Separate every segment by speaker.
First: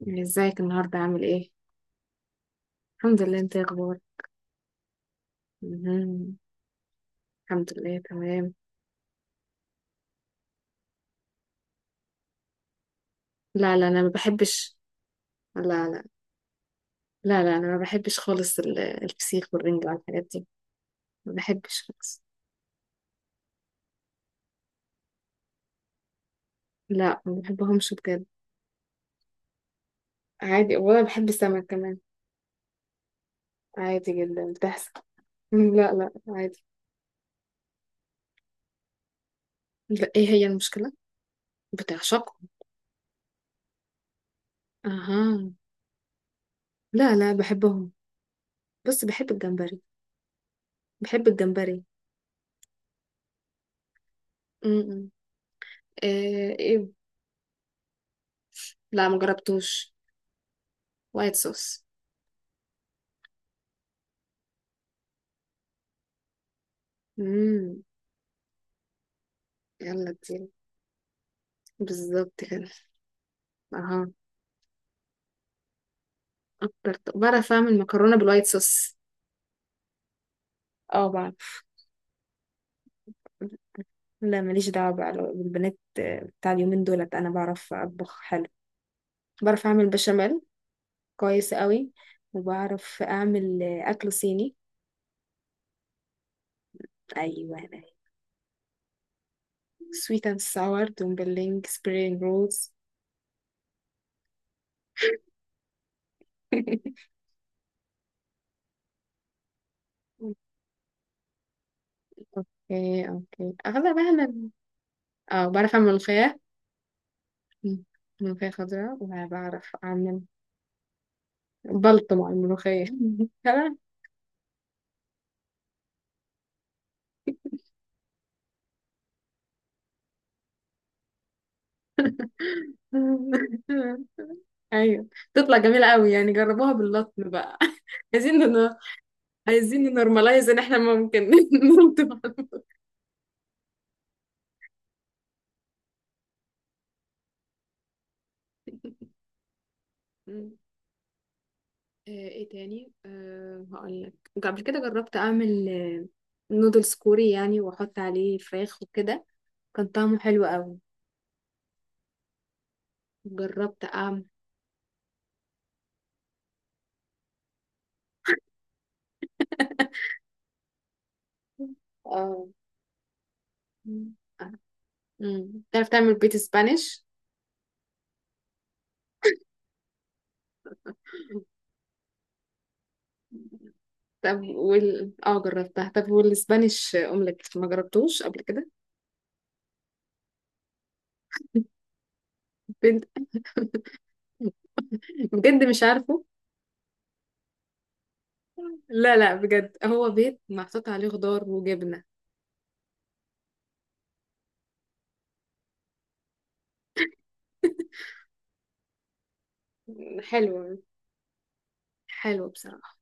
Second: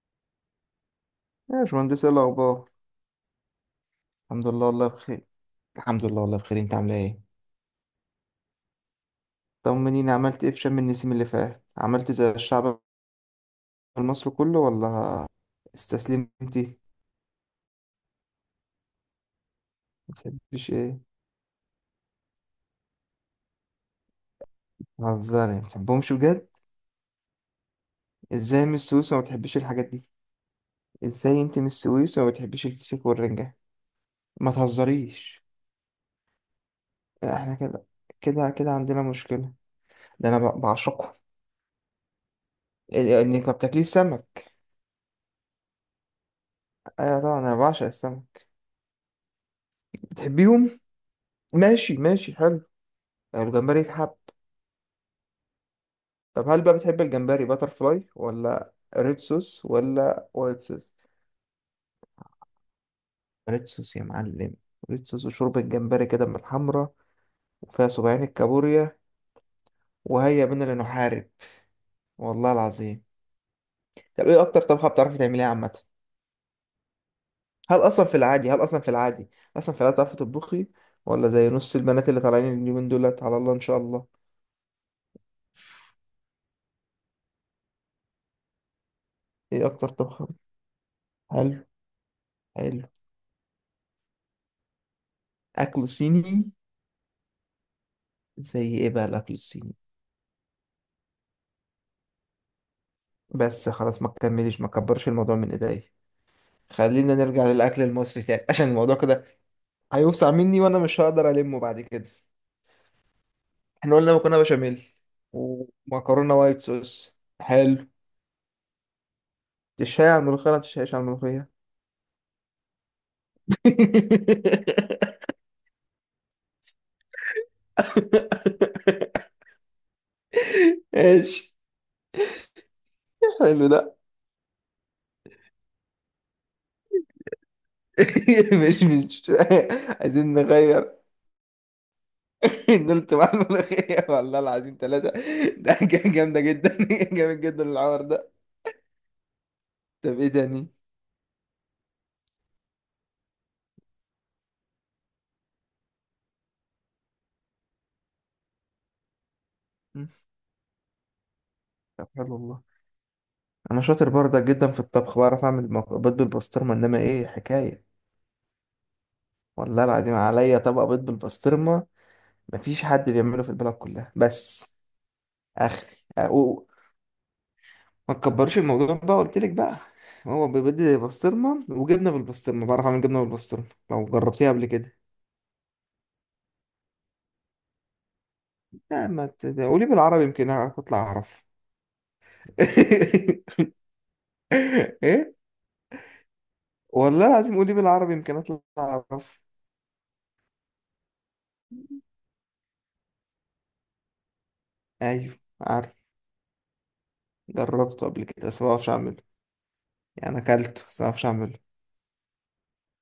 Speaker 1: يعني ازيك النهارده عامل ايه؟
Speaker 2: يا باشمهندس، ايه الاخبار؟
Speaker 1: الحمد لله، انت ايه اخبارك؟
Speaker 2: الحمد لله والله بخير. الحمد لله
Speaker 1: مهم.
Speaker 2: والله بخير. انت عامله ايه؟
Speaker 1: الحمد لله تمام.
Speaker 2: طمنيني، عملت ايه في شم النسيم اللي فات؟ عملت زي الشعب
Speaker 1: لا لا، انا ما
Speaker 2: المصري كله
Speaker 1: بحبش.
Speaker 2: ولا
Speaker 1: لا لا.
Speaker 2: استسلمتي؟
Speaker 1: لا لا، انا ما بحبش خالص الفسيخ والرنجة
Speaker 2: ما
Speaker 1: والحاجات دي.
Speaker 2: بتحبيش ايه؟
Speaker 1: ما بحبش خالص.
Speaker 2: بتهزري؟ ما بتحبهمش بجد؟
Speaker 1: لا ما بحبهمش بجد.
Speaker 2: ازاي من السويس وما بتحبيش الحاجات دي؟
Speaker 1: عادي، ولا بحب
Speaker 2: ازاي انت
Speaker 1: السمك
Speaker 2: من
Speaker 1: كمان.
Speaker 2: السويس وما بتحبيش الفسيخ والرنجة؟
Speaker 1: عادي
Speaker 2: ما
Speaker 1: جدا بتحصل.
Speaker 2: تهزريش.
Speaker 1: مم، لا لا عادي.
Speaker 2: احنا كده كده عندنا مشكلة.
Speaker 1: لا، ايه
Speaker 2: ده انا
Speaker 1: هي المشكلة؟
Speaker 2: بعشقهم.
Speaker 1: بتعشقهم.
Speaker 2: انك ما بتاكليش سمك؟
Speaker 1: اها. لا
Speaker 2: ايوه
Speaker 1: لا
Speaker 2: طبعا، انا بعشق
Speaker 1: بحبهم.
Speaker 2: السمك.
Speaker 1: بس بحب الجمبري.
Speaker 2: بتحبيهم؟
Speaker 1: بحب الجمبري.
Speaker 2: ماشي ماشي، حلو. الجمبري يتحب.
Speaker 1: م -م.
Speaker 2: طب
Speaker 1: إيه,
Speaker 2: هل بقى
Speaker 1: ايه.
Speaker 2: بتحب الجمبري باتر فلاي ولا
Speaker 1: لا ما
Speaker 2: ريد صوص
Speaker 1: جربتوش.
Speaker 2: ولا وايت صوص؟
Speaker 1: وايت صوص.
Speaker 2: ريد صوص يا معلم. ريد صوص وشوربة جمبري كده من الحمرا.
Speaker 1: مم.
Speaker 2: وفيها 70 الكابوريا.
Speaker 1: يلا
Speaker 2: وهيا
Speaker 1: دي.
Speaker 2: بنا لنحارب.
Speaker 1: بالظبط
Speaker 2: والله
Speaker 1: كده.
Speaker 2: العظيم.
Speaker 1: اها.
Speaker 2: طب ايه اكتر طبخة بتعرفي تعمليها عامة؟
Speaker 1: بعرف اعمل
Speaker 2: هل اصلا
Speaker 1: مكرونه
Speaker 2: في
Speaker 1: بالوايت
Speaker 2: العادي هل اصلا في
Speaker 1: صوص.
Speaker 2: العادي اصلا في العادي بتعرفي تطبخي؟
Speaker 1: اه
Speaker 2: ولا زي
Speaker 1: بعرف.
Speaker 2: نص البنات اللي طالعين اليومين دولت؟ على الله ان شاء الله.
Speaker 1: لا ماليش دعوة بقى بالبنات. بتاع اليومين دولت انا بعرف اطبخ حلو. بعرف
Speaker 2: ايه
Speaker 1: اعمل
Speaker 2: اكتر طبخة
Speaker 1: بشاميل. كويس
Speaker 2: حلو.
Speaker 1: قوي.
Speaker 2: حلو.
Speaker 1: وبعرف اعمل اكل صيني.
Speaker 2: اكل صيني.
Speaker 1: ايوه انا.
Speaker 2: زي ايه بقى الاكل الصيني؟
Speaker 1: سويت اند ساور دومبلينج سبرينج رولز.
Speaker 2: بس خلاص، ما تكمليش، ما تكبرش الموضوع من ايديا. خلينا نرجع للاكل المصري تاني عشان الموضوع كده هيوسع مني وانا مش هقدر المه بعد كده.
Speaker 1: اوكي اوكي
Speaker 2: احنا
Speaker 1: اغلبها
Speaker 2: قلنا
Speaker 1: انا.
Speaker 2: مكرونه بشاميل.
Speaker 1: اه بعرف اعمل
Speaker 2: ومكرونه
Speaker 1: ملوخيه.
Speaker 2: وايت صوص، حلو.
Speaker 1: ملوخيه خضراء وبعرف
Speaker 2: تشهي على
Speaker 1: اعمل.
Speaker 2: الملوخيه ولا ما تشهيش على الملوخيه؟
Speaker 1: بلطم على الملوخيه. تمام.
Speaker 2: ايش؟ حلو ده.
Speaker 1: ايوه. تطلع جميلة قوي، يعني جربوها باللطم بقى. عايزين نن...
Speaker 2: مش
Speaker 1: عايزين
Speaker 2: عايزين
Speaker 1: ننورماليز ان احنا
Speaker 2: نغير.
Speaker 1: ممكن نلطم.
Speaker 2: نلت مع الملوخيه والله العظيم ثلاثه. ده حاجة جامده جدا جامد جدا العار ده. طب ايه
Speaker 1: مم.
Speaker 2: تاني؟
Speaker 1: ايه تاني؟ هقول لك. قبل كده جربت اعمل نودلز كوري، يعني واحط عليه فراخ وكده. كان
Speaker 2: مم.
Speaker 1: طعمه حلو قوي.
Speaker 2: طب حلو والله. انا
Speaker 1: جربت
Speaker 2: شاطر
Speaker 1: اعمل.
Speaker 2: برضك جدا في الطبخ، بعرف اعمل بيض بالبسطرمه، انما ايه حكايه. والله العظيم، عليا طبق بيض بالبسطرمه.
Speaker 1: اه.
Speaker 2: مفيش حد بيعمله في البلد كلها
Speaker 1: مم.
Speaker 2: بس.
Speaker 1: مم.
Speaker 2: اخي
Speaker 1: تعرف تعمل بيت
Speaker 2: أو.
Speaker 1: سبانيش؟
Speaker 2: ما تكبرش الموضوع بقى، قلت لك بقى. هو بيض بسطرمه وجبنه بالبسطرمه، بعرف اعمل جبنه بالبسطرمه لو
Speaker 1: طب
Speaker 2: جربتيها قبل كده.
Speaker 1: وال جربتها. طب، والسبانيش اومليت ما جربتوش قبل كده؟
Speaker 2: لا ما ت- ده قولي بالعربي يمكن اطلع اعرف.
Speaker 1: بنت.
Speaker 2: ايه؟
Speaker 1: بجد مش عارفه.
Speaker 2: والله العظيم قولي بالعربي يمكن اطلع
Speaker 1: لا لا
Speaker 2: اعرف.
Speaker 1: بجد، هو بيت محطوط عليه خضار وجبنة.
Speaker 2: ايوه عارف. جربته قبل كده بس ما بعرفش اعمله. يعني
Speaker 1: حلو.
Speaker 2: اكلته بس ما اعرفش اعمله.
Speaker 1: حلو بصراحة.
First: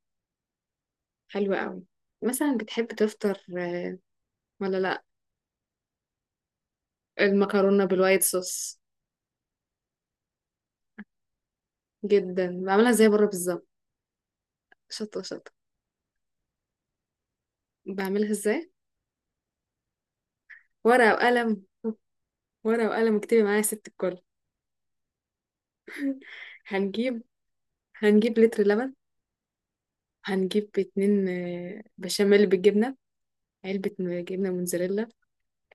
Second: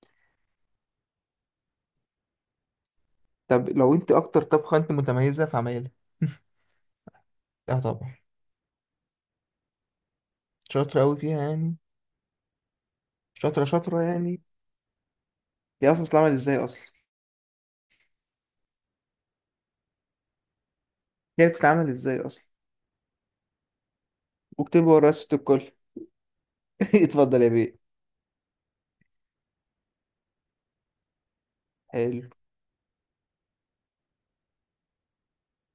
Speaker 1: حلو قوي. مثلا بتحب تفطر
Speaker 2: طب لو انت اكتر
Speaker 1: ولا
Speaker 2: طبخه انت
Speaker 1: لا.
Speaker 2: متميزه في عمايلها. اه
Speaker 1: المكرونة
Speaker 2: طبعا.
Speaker 1: بالوايت صوص.
Speaker 2: شاطره قوي فيها يعني.
Speaker 1: جدا بعملها زي بره
Speaker 2: شاطره
Speaker 1: بالظبط.
Speaker 2: شاطره يعني.
Speaker 1: شطة شطة.
Speaker 2: هي اصلا بتتعمل ازاي اصلا؟
Speaker 1: بعملها ازاي؟ ورقة
Speaker 2: هي
Speaker 1: وقلم.
Speaker 2: بتتعمل ازاي اصلا؟
Speaker 1: ورقة وقلم، اكتبي معايا يا ست الكل.
Speaker 2: واكتبي ورايا ست الكل.
Speaker 1: هنجيب.
Speaker 2: اتفضل يا بيه.
Speaker 1: هنجيب لتر لبن. هنجيب اتنين
Speaker 2: حلو.
Speaker 1: بشاميل بالجبنة. علبة. جبنة موتزاريلا.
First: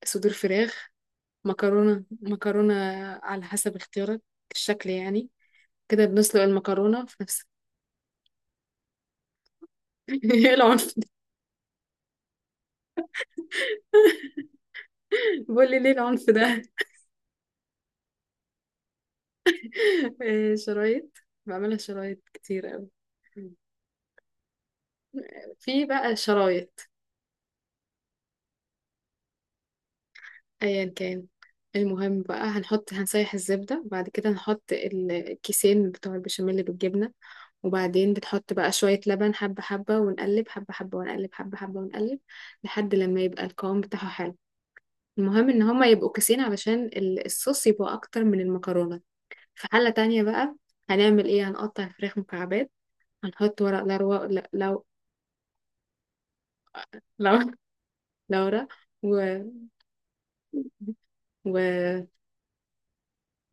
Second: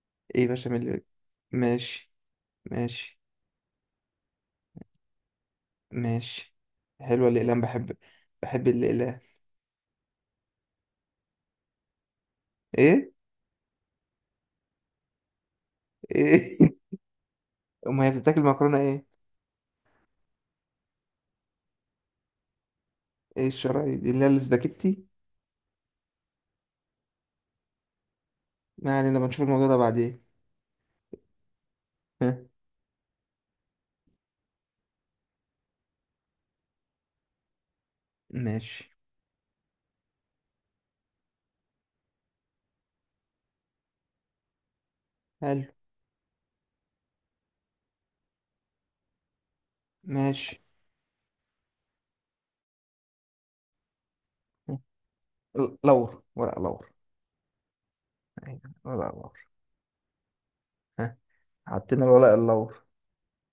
Speaker 1: صدور
Speaker 2: ايه
Speaker 1: فراخ.
Speaker 2: بشاميل؟
Speaker 1: مكرونة
Speaker 2: ماشي.
Speaker 1: مكرونة.
Speaker 2: ماشي.
Speaker 1: على حسب اختيارك. الشكل يعني. كده بنسلق
Speaker 2: ماشي،
Speaker 1: المكرونة في
Speaker 2: حلوه
Speaker 1: نفس.
Speaker 2: الاقلام، بحب. بحب الاقلام.
Speaker 1: ايه العنف ده؟
Speaker 2: ايه؟
Speaker 1: بقول لي ليه العنف ده؟
Speaker 2: ايه؟ امال هي بتتاكل مكرونه ايه؟
Speaker 1: إيه شرايط. بعملها شرايط كتير قوي.
Speaker 2: ايه الشرايط دي اللي هي الاسباجيتي؟
Speaker 1: في بقى شرايط.
Speaker 2: ما علينا، بنشوف الموضوع ده بعدين.
Speaker 1: ايا كان. المهم
Speaker 2: ها.
Speaker 1: بقى، هنسيح الزبدة وبعد كده نحط الكيسين بتوع البشاميل بالجبنة. وبعدين بتحط بقى
Speaker 2: ماشي.
Speaker 1: شوية لبن، حبة حبة ونقلب، حبة حبة ونقلب، حبة حبة ونقلب، لحد لما يبقى القوام بتاعه حلو. المهم ان
Speaker 2: حلو.
Speaker 1: هما يبقوا كيسين علشان الصوص يبقى اكتر من المكرونة. في حلة تانية بقى.
Speaker 2: ماشي.
Speaker 1: هنعمل ايه؟ هنقطع الفراخ مكعبات. هنحط ورق لورا لو.
Speaker 2: لور ورق لور.
Speaker 1: لو.
Speaker 2: أيوة،
Speaker 1: لورا.
Speaker 2: ورق
Speaker 1: و...
Speaker 2: لور. ها.
Speaker 1: و...
Speaker 2: حطينا الورق اللور.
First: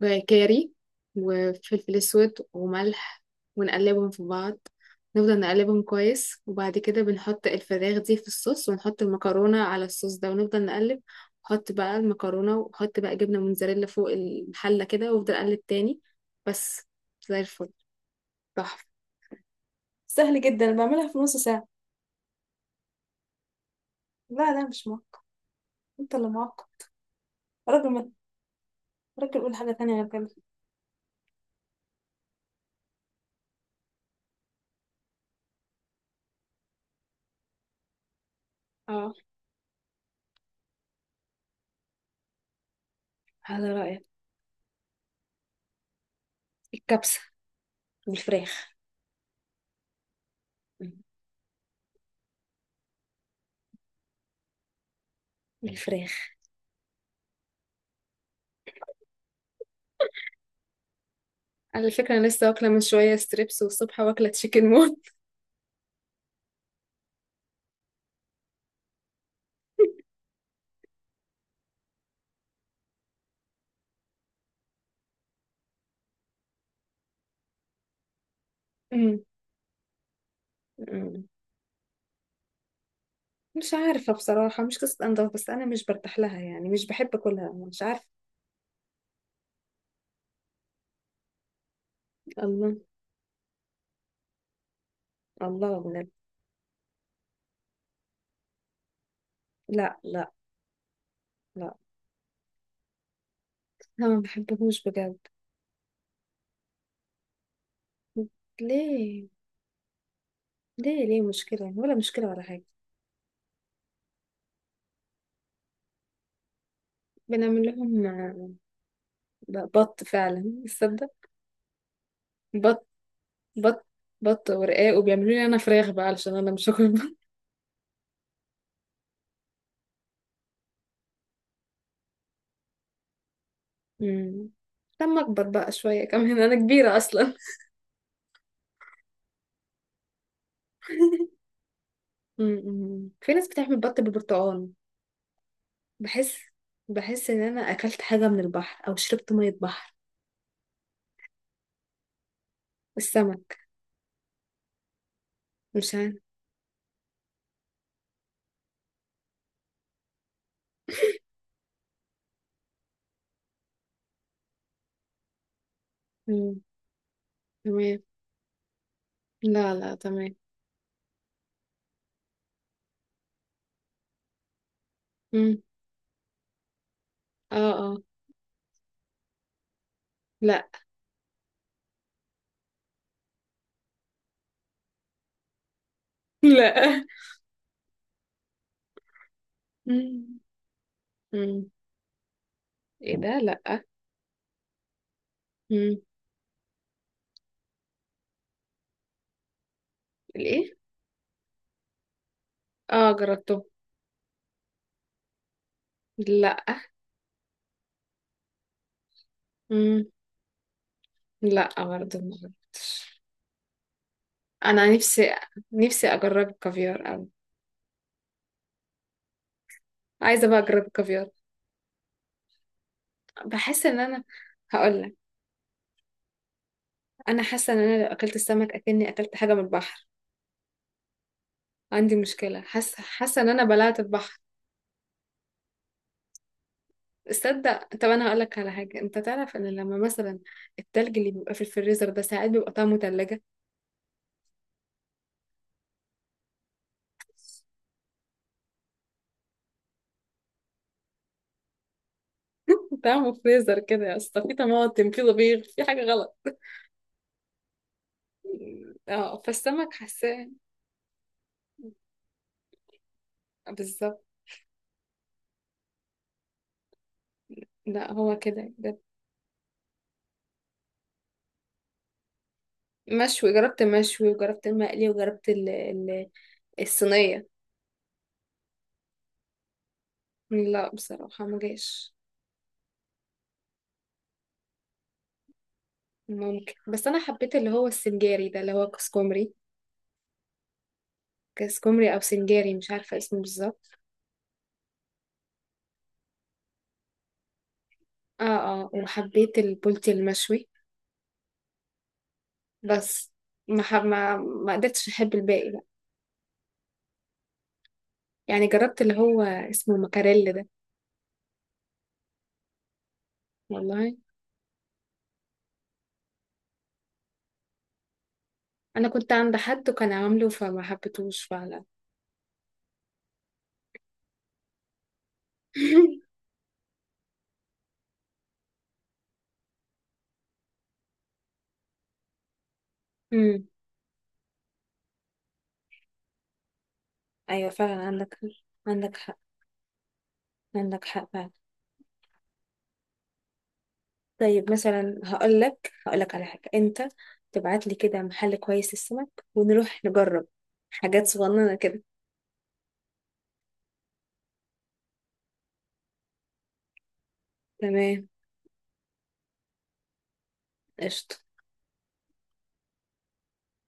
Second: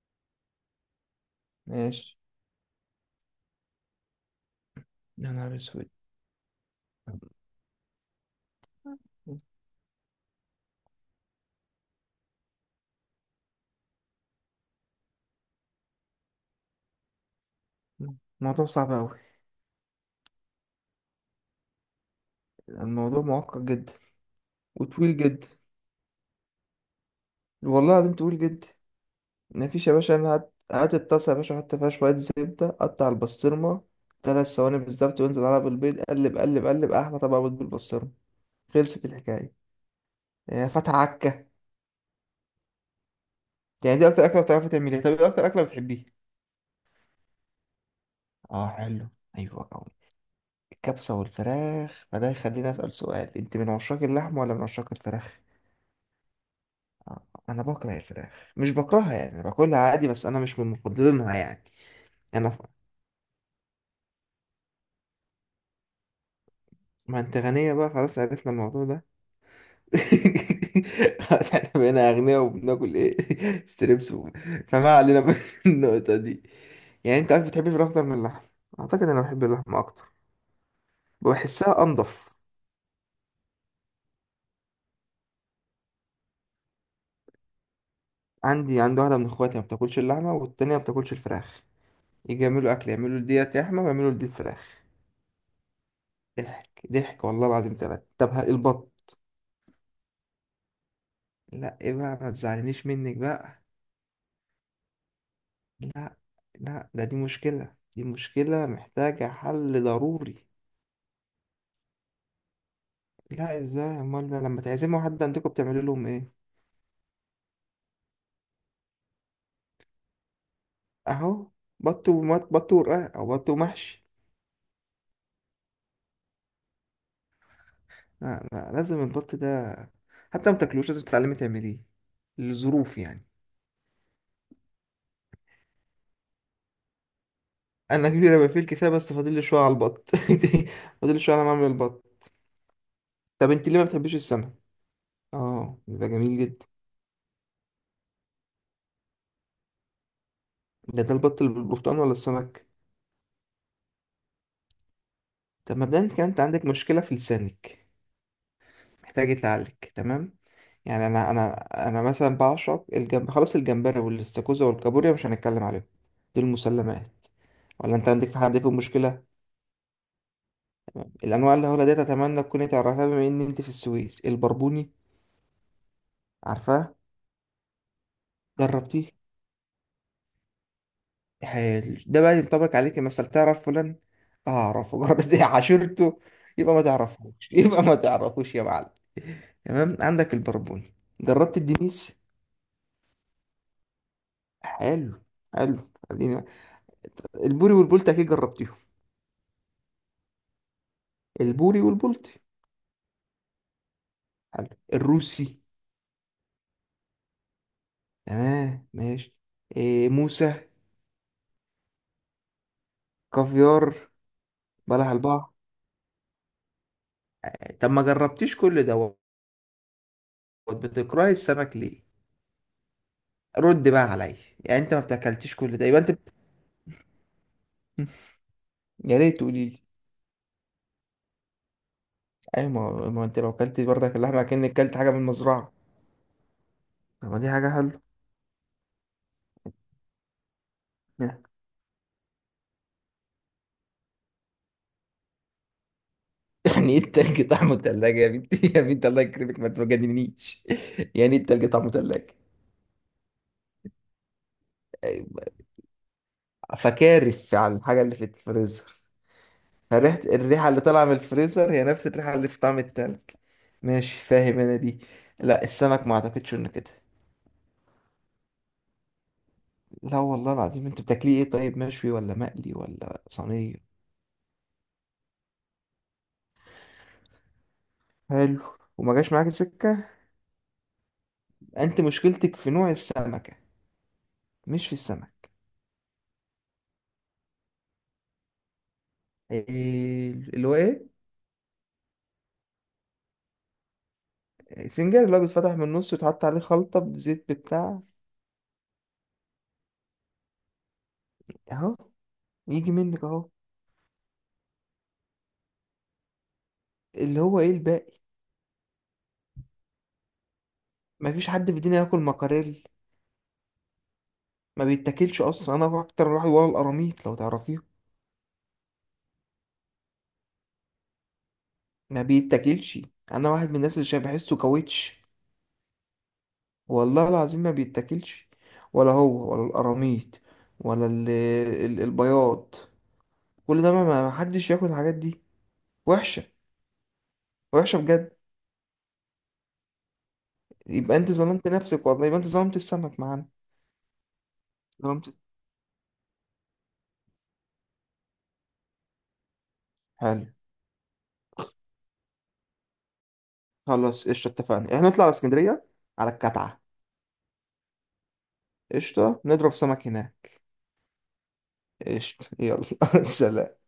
Speaker 1: وكاري وفلفل
Speaker 2: ماشي.
Speaker 1: اسود وملح. ونقلبهم في بعض.
Speaker 2: يا
Speaker 1: نفضل
Speaker 2: نهار
Speaker 1: نقلبهم
Speaker 2: اسود.
Speaker 1: كويس، وبعد كده بنحط الفراخ دي في الصوص، ونحط المكرونة على الصوص ده، ونفضل نقلب. نحط بقى المكرونة، وحط بقى جبنة موتزاريلا فوق الحلة كده، وافضل اقلب تاني. بس. زي الفل.
Speaker 2: الموضوع
Speaker 1: تحفة.
Speaker 2: صعب أوي.
Speaker 1: سهل جدا، أنا بعملها في نص ساعة.
Speaker 2: الموضوع معقد جدا.
Speaker 1: لا لا مش
Speaker 2: وطويل
Speaker 1: معقد.
Speaker 2: جدا.
Speaker 1: انت اللي معقد. راجل
Speaker 2: والله
Speaker 1: ما
Speaker 2: العظيم طويل جدا.
Speaker 1: راجل قول حاجة
Speaker 2: مفيش يا
Speaker 1: تانية غير
Speaker 2: باشا.
Speaker 1: كده.
Speaker 2: أنا هات هات الطاسة يا باشا، حط فيها شوية زبدة، قطع البسطرمة، 3 ثواني بالظبط، وانزل عليها بالبيض، قلب قلب قلب، أحلى طبق بيض بالبسطرمة. خلصت
Speaker 1: اه.
Speaker 2: الحكاية. يا فتح عكة.
Speaker 1: هذا
Speaker 2: يعني
Speaker 1: رأيك.
Speaker 2: دي أكتر أكلة بتعرفي تعمليها؟ طب إيه أكتر أكلة بتحبيها؟
Speaker 1: الكبسة.
Speaker 2: آه
Speaker 1: بالفراخ.
Speaker 2: حلو. أيوة.
Speaker 1: مم.
Speaker 2: كبسة والفراخ، فده يخليني أسأل سؤال، أنت من عشاق اللحم ولا من عشاق الفراخ؟
Speaker 1: بالفراخ.
Speaker 2: آه، أنا بكره الفراخ، مش بكرهها يعني، أنا باكلها عادي بس أنا مش من مفضلينها يعني.
Speaker 1: على فكرة، أنا لسه
Speaker 2: أنا ف...
Speaker 1: واكلة من شوية ستريبس، والصبح واكلة تشيكن مون.
Speaker 2: ما أنت غنية بقى، خلاص عرفنا الموضوع ده. خلاص احنا بقينا أغنياء وبناكل إيه ستريبس فما علينا من النقطة دي. يعني أنت عارف، بتحب الفراخ أكتر من اللحم. أعتقد
Speaker 1: مم.
Speaker 2: أنا بحب اللحم أكتر.
Speaker 1: مم.
Speaker 2: بحسها أنضف.
Speaker 1: مش عارفة بصراحة، مش قصة أنضف، بس أنا مش برتاح لها يعني، مش بحب أكلها، مش عارفة.
Speaker 2: عندي واحدة من إخواتي ما بتاكلش اللحمة والتانية ما بتاكلش الفراخ. يجي يعملوا
Speaker 1: الله.
Speaker 2: اكل، يعملوا ديت لحمه ويعملوا ديت فراخ.
Speaker 1: الله من.
Speaker 2: ضحك ضحك والله العظيم ثلاثة. طب البط.
Speaker 1: لا لا لا،
Speaker 2: لا ايه بقى، ما تزعلنيش منك بقى.
Speaker 1: أنا ما بحبهوش بجد.
Speaker 2: لا لا، ده دي مشكله دي مشكله
Speaker 1: ليه
Speaker 2: محتاجه حل ضروري.
Speaker 1: ليه ليه؟ مشكلة ولا مشكلة ولا حاجة؟
Speaker 2: لا، ازاي؟ امال بقى لما تعزموا حد عندكم بتعملوا لهم ايه؟
Speaker 1: بنعمل لهم. لا، بط فعلا تصدق.
Speaker 2: اهو. بط ومط، بط
Speaker 1: بط.
Speaker 2: ورقاق، او بط
Speaker 1: بط.
Speaker 2: ومحشي.
Speaker 1: بط ورقاق، وبيعملوا لي انا فراخ بقى علشان انا مش هاكل بط.
Speaker 2: لا لا، لازم البط ده. حتى ما تاكلوش لازم تتعلمي تعمليه. الظروف يعني.
Speaker 1: أمم. لما اكبر بقى شويه كمان، انا كبيره اصلا.
Speaker 2: انا كبيره بقى فيه الكفايه، بس فاضل لي شويه على البط فاضل لي شويه على ما اعمل البط.
Speaker 1: أمم. في ناس
Speaker 2: طب انت
Speaker 1: بتعمل
Speaker 2: ليه ما
Speaker 1: بط
Speaker 2: بتحبيش السمك؟
Speaker 1: بالبرتقال.
Speaker 2: اه ده
Speaker 1: بحس.
Speaker 2: جميل جدا.
Speaker 1: بحس ان انا اكلت حاجه من البحر، او شربت ميه بحر.
Speaker 2: ده البط اللي بالبرتقال ولا السمك؟
Speaker 1: السمك.
Speaker 2: طب
Speaker 1: مش
Speaker 2: مبدئيا
Speaker 1: عارف.
Speaker 2: كان انت عندك مشكله في لسانك؟ محتاج يتعالج. تمام. يعني انا مثلا بعشق خلاص الجمبري والاستاكوزا والكابوريا، مش هنتكلم عليهم. دول
Speaker 1: أمم.
Speaker 2: مسلمات. ولا
Speaker 1: تمام.
Speaker 2: انت عندك في حد فيهم مشكله؟
Speaker 1: لا لا تمام.
Speaker 2: الانواع اللي هقولها ديت اتمنى تكوني تعرفها بما ان انت في السويس. البربوني.
Speaker 1: أمم.
Speaker 2: عارفاه؟
Speaker 1: اه اه.
Speaker 2: جربتيه؟
Speaker 1: لا.
Speaker 2: حلو، ده بقى ينطبق عليك، مثلا تعرف فلان؟ اعرفه مجرد إني عاشرته. يبقى ما
Speaker 1: لا.
Speaker 2: تعرفوش يبقى ما تعرفوش يا معلم. تمام، عندك
Speaker 1: أمم.
Speaker 2: البربوني. جربت
Speaker 1: أمم.
Speaker 2: الدنيس؟
Speaker 1: ايه ده؟ لا.
Speaker 2: حلو. حلو.
Speaker 1: أمم.
Speaker 2: خلينا. البوري والبولت اكيد جربتيهم؟
Speaker 1: الايه؟
Speaker 2: البوري والبولت.
Speaker 1: اه جربته.
Speaker 2: حلو. الروسي؟
Speaker 1: لا.
Speaker 2: تمام ماشي.
Speaker 1: مم.
Speaker 2: إيه موسى؟
Speaker 1: لا برضه ما جربتش.
Speaker 2: كافيار؟
Speaker 1: انا
Speaker 2: بلح
Speaker 1: نفسي.
Speaker 2: البحر؟
Speaker 1: نفسي اجرب الكافيار أوي.
Speaker 2: طب ما جربتيش كل دوت.
Speaker 1: عايزه بقى اجرب الكافيار.
Speaker 2: بتكرهي السمك ليه؟
Speaker 1: بحس
Speaker 2: رد
Speaker 1: ان
Speaker 2: بقى
Speaker 1: انا.
Speaker 2: عليا. يعني انت ما
Speaker 1: هقول لك.
Speaker 2: بتاكلتيش كل ده يبقى انت
Speaker 1: انا حاسه ان انا لو اكلت السمك اكني
Speaker 2: يا
Speaker 1: اكلت
Speaker 2: ريت
Speaker 1: حاجه من
Speaker 2: تقولي لي.
Speaker 1: البحر. عندي مشكله،
Speaker 2: ايوه،
Speaker 1: حاسه
Speaker 2: ما هو انت
Speaker 1: حاسه ان
Speaker 2: لو
Speaker 1: انا
Speaker 2: كلت
Speaker 1: بلعت
Speaker 2: بردك
Speaker 1: البحر.
Speaker 2: اللحمه كأنك كلت حاجه من المزرعه. طب ما دي حاجه
Speaker 1: تصدق؟
Speaker 2: حلوه.
Speaker 1: طب انا هقول لك على حاجه، انت تعرف ان لما مثلا التلج اللي
Speaker 2: يعني
Speaker 1: بيبقى في الفريزر ده، ساعات بيبقى طعمه تلاجة.
Speaker 2: يعني ايه التلج طعمه تلاجة يا بنتي؟ يا بنتي الله يكرمك ما تجننيش. يعني ايه التلج طعمه تلاجة؟
Speaker 1: طعمه فريزر كده يا اسطى، في طماطم، في طبيخ، في حاجه غلط.
Speaker 2: فكارف على الحاجه اللي في الفريزر.
Speaker 1: اه، فالسمك
Speaker 2: فريحه
Speaker 1: حاساه.
Speaker 2: الريحه اللي طالعه من الفريزر هي نفس الريحه اللي في طعم التلج. ماشي،
Speaker 1: بالظبط.
Speaker 2: فاهم انا دي. لا السمك ما اعتقدش انه كده.
Speaker 1: لا هو كده.
Speaker 2: لا والله العظيم، انت بتاكليه ايه؟ طيب مشوي ولا مقلي ولا
Speaker 1: مشوي. جربت
Speaker 2: صينيه؟
Speaker 1: مشوي، وجربت المقلي، وجربت ال الصينية.
Speaker 2: حلو. وما جاش معاك سكه؟
Speaker 1: لا بصراحة ما
Speaker 2: انت
Speaker 1: جاش.
Speaker 2: مشكلتك في نوع السمكه، مش في السمك.
Speaker 1: ممكن، بس أنا حبيت اللي هو السنجاري ده، اللي هو كسكومري.
Speaker 2: إيه اللي هو ايه؟
Speaker 1: كسكومري أو سنجاري، مش عارفة اسمه بالظبط.
Speaker 2: سنجاري اللي هو بيتفتح من النص ويتحط عليه خلطة بزيت بتاع.
Speaker 1: اه. اه، وحبيت البولتي المشوي.
Speaker 2: اهو. يجي منك
Speaker 1: بس.
Speaker 2: اهو.
Speaker 1: ما حب ما, ما قدرتش أحب الباقي بقى.
Speaker 2: اللي هو ايه الباقي؟
Speaker 1: يعني جربت اللي هو اسمه مكاريل ده.
Speaker 2: مفيش حد في الدنيا ياكل مكاريل.
Speaker 1: والله.
Speaker 2: ما بيتاكلش اصلا، انا اكتر واحد ورا القراميط لو تعرفيه.
Speaker 1: أنا كنت عند حد وكان عامله فما حبيتهوش فعلا.
Speaker 2: ما بيتاكلش. انا واحد من الناس اللي شبه بحسه كاوتش. والله العظيم ما بيتاكلش. ولا هو ولا القراميط. ولا البياض.
Speaker 1: أمم،
Speaker 2: كل ده ما حدش ياكل الحاجات دي. وحشة.
Speaker 1: أيوة
Speaker 2: وحشة
Speaker 1: فعلا
Speaker 2: بجد.
Speaker 1: عندك. عندك حق. عندك
Speaker 2: يبقى
Speaker 1: حق
Speaker 2: انت
Speaker 1: فعلا.
Speaker 2: ظلمت نفسك والله، يبقى انت ظلمت السمك معانا.
Speaker 1: طيب مثلا،
Speaker 2: ظلمت.
Speaker 1: هقول لك على حاجة. انت تبعت لي كده محل كويس للسمك، ونروح نجرب.
Speaker 2: حلو.
Speaker 1: حاجات صغننة كده.
Speaker 2: خلاص قشطة، اتفقنا احنا نطلع على اسكندرية. على الكتعة.
Speaker 1: تمام
Speaker 2: قشطة نضرب سمك هناك.
Speaker 1: قشطة.
Speaker 2: قشطة يلا. سلام.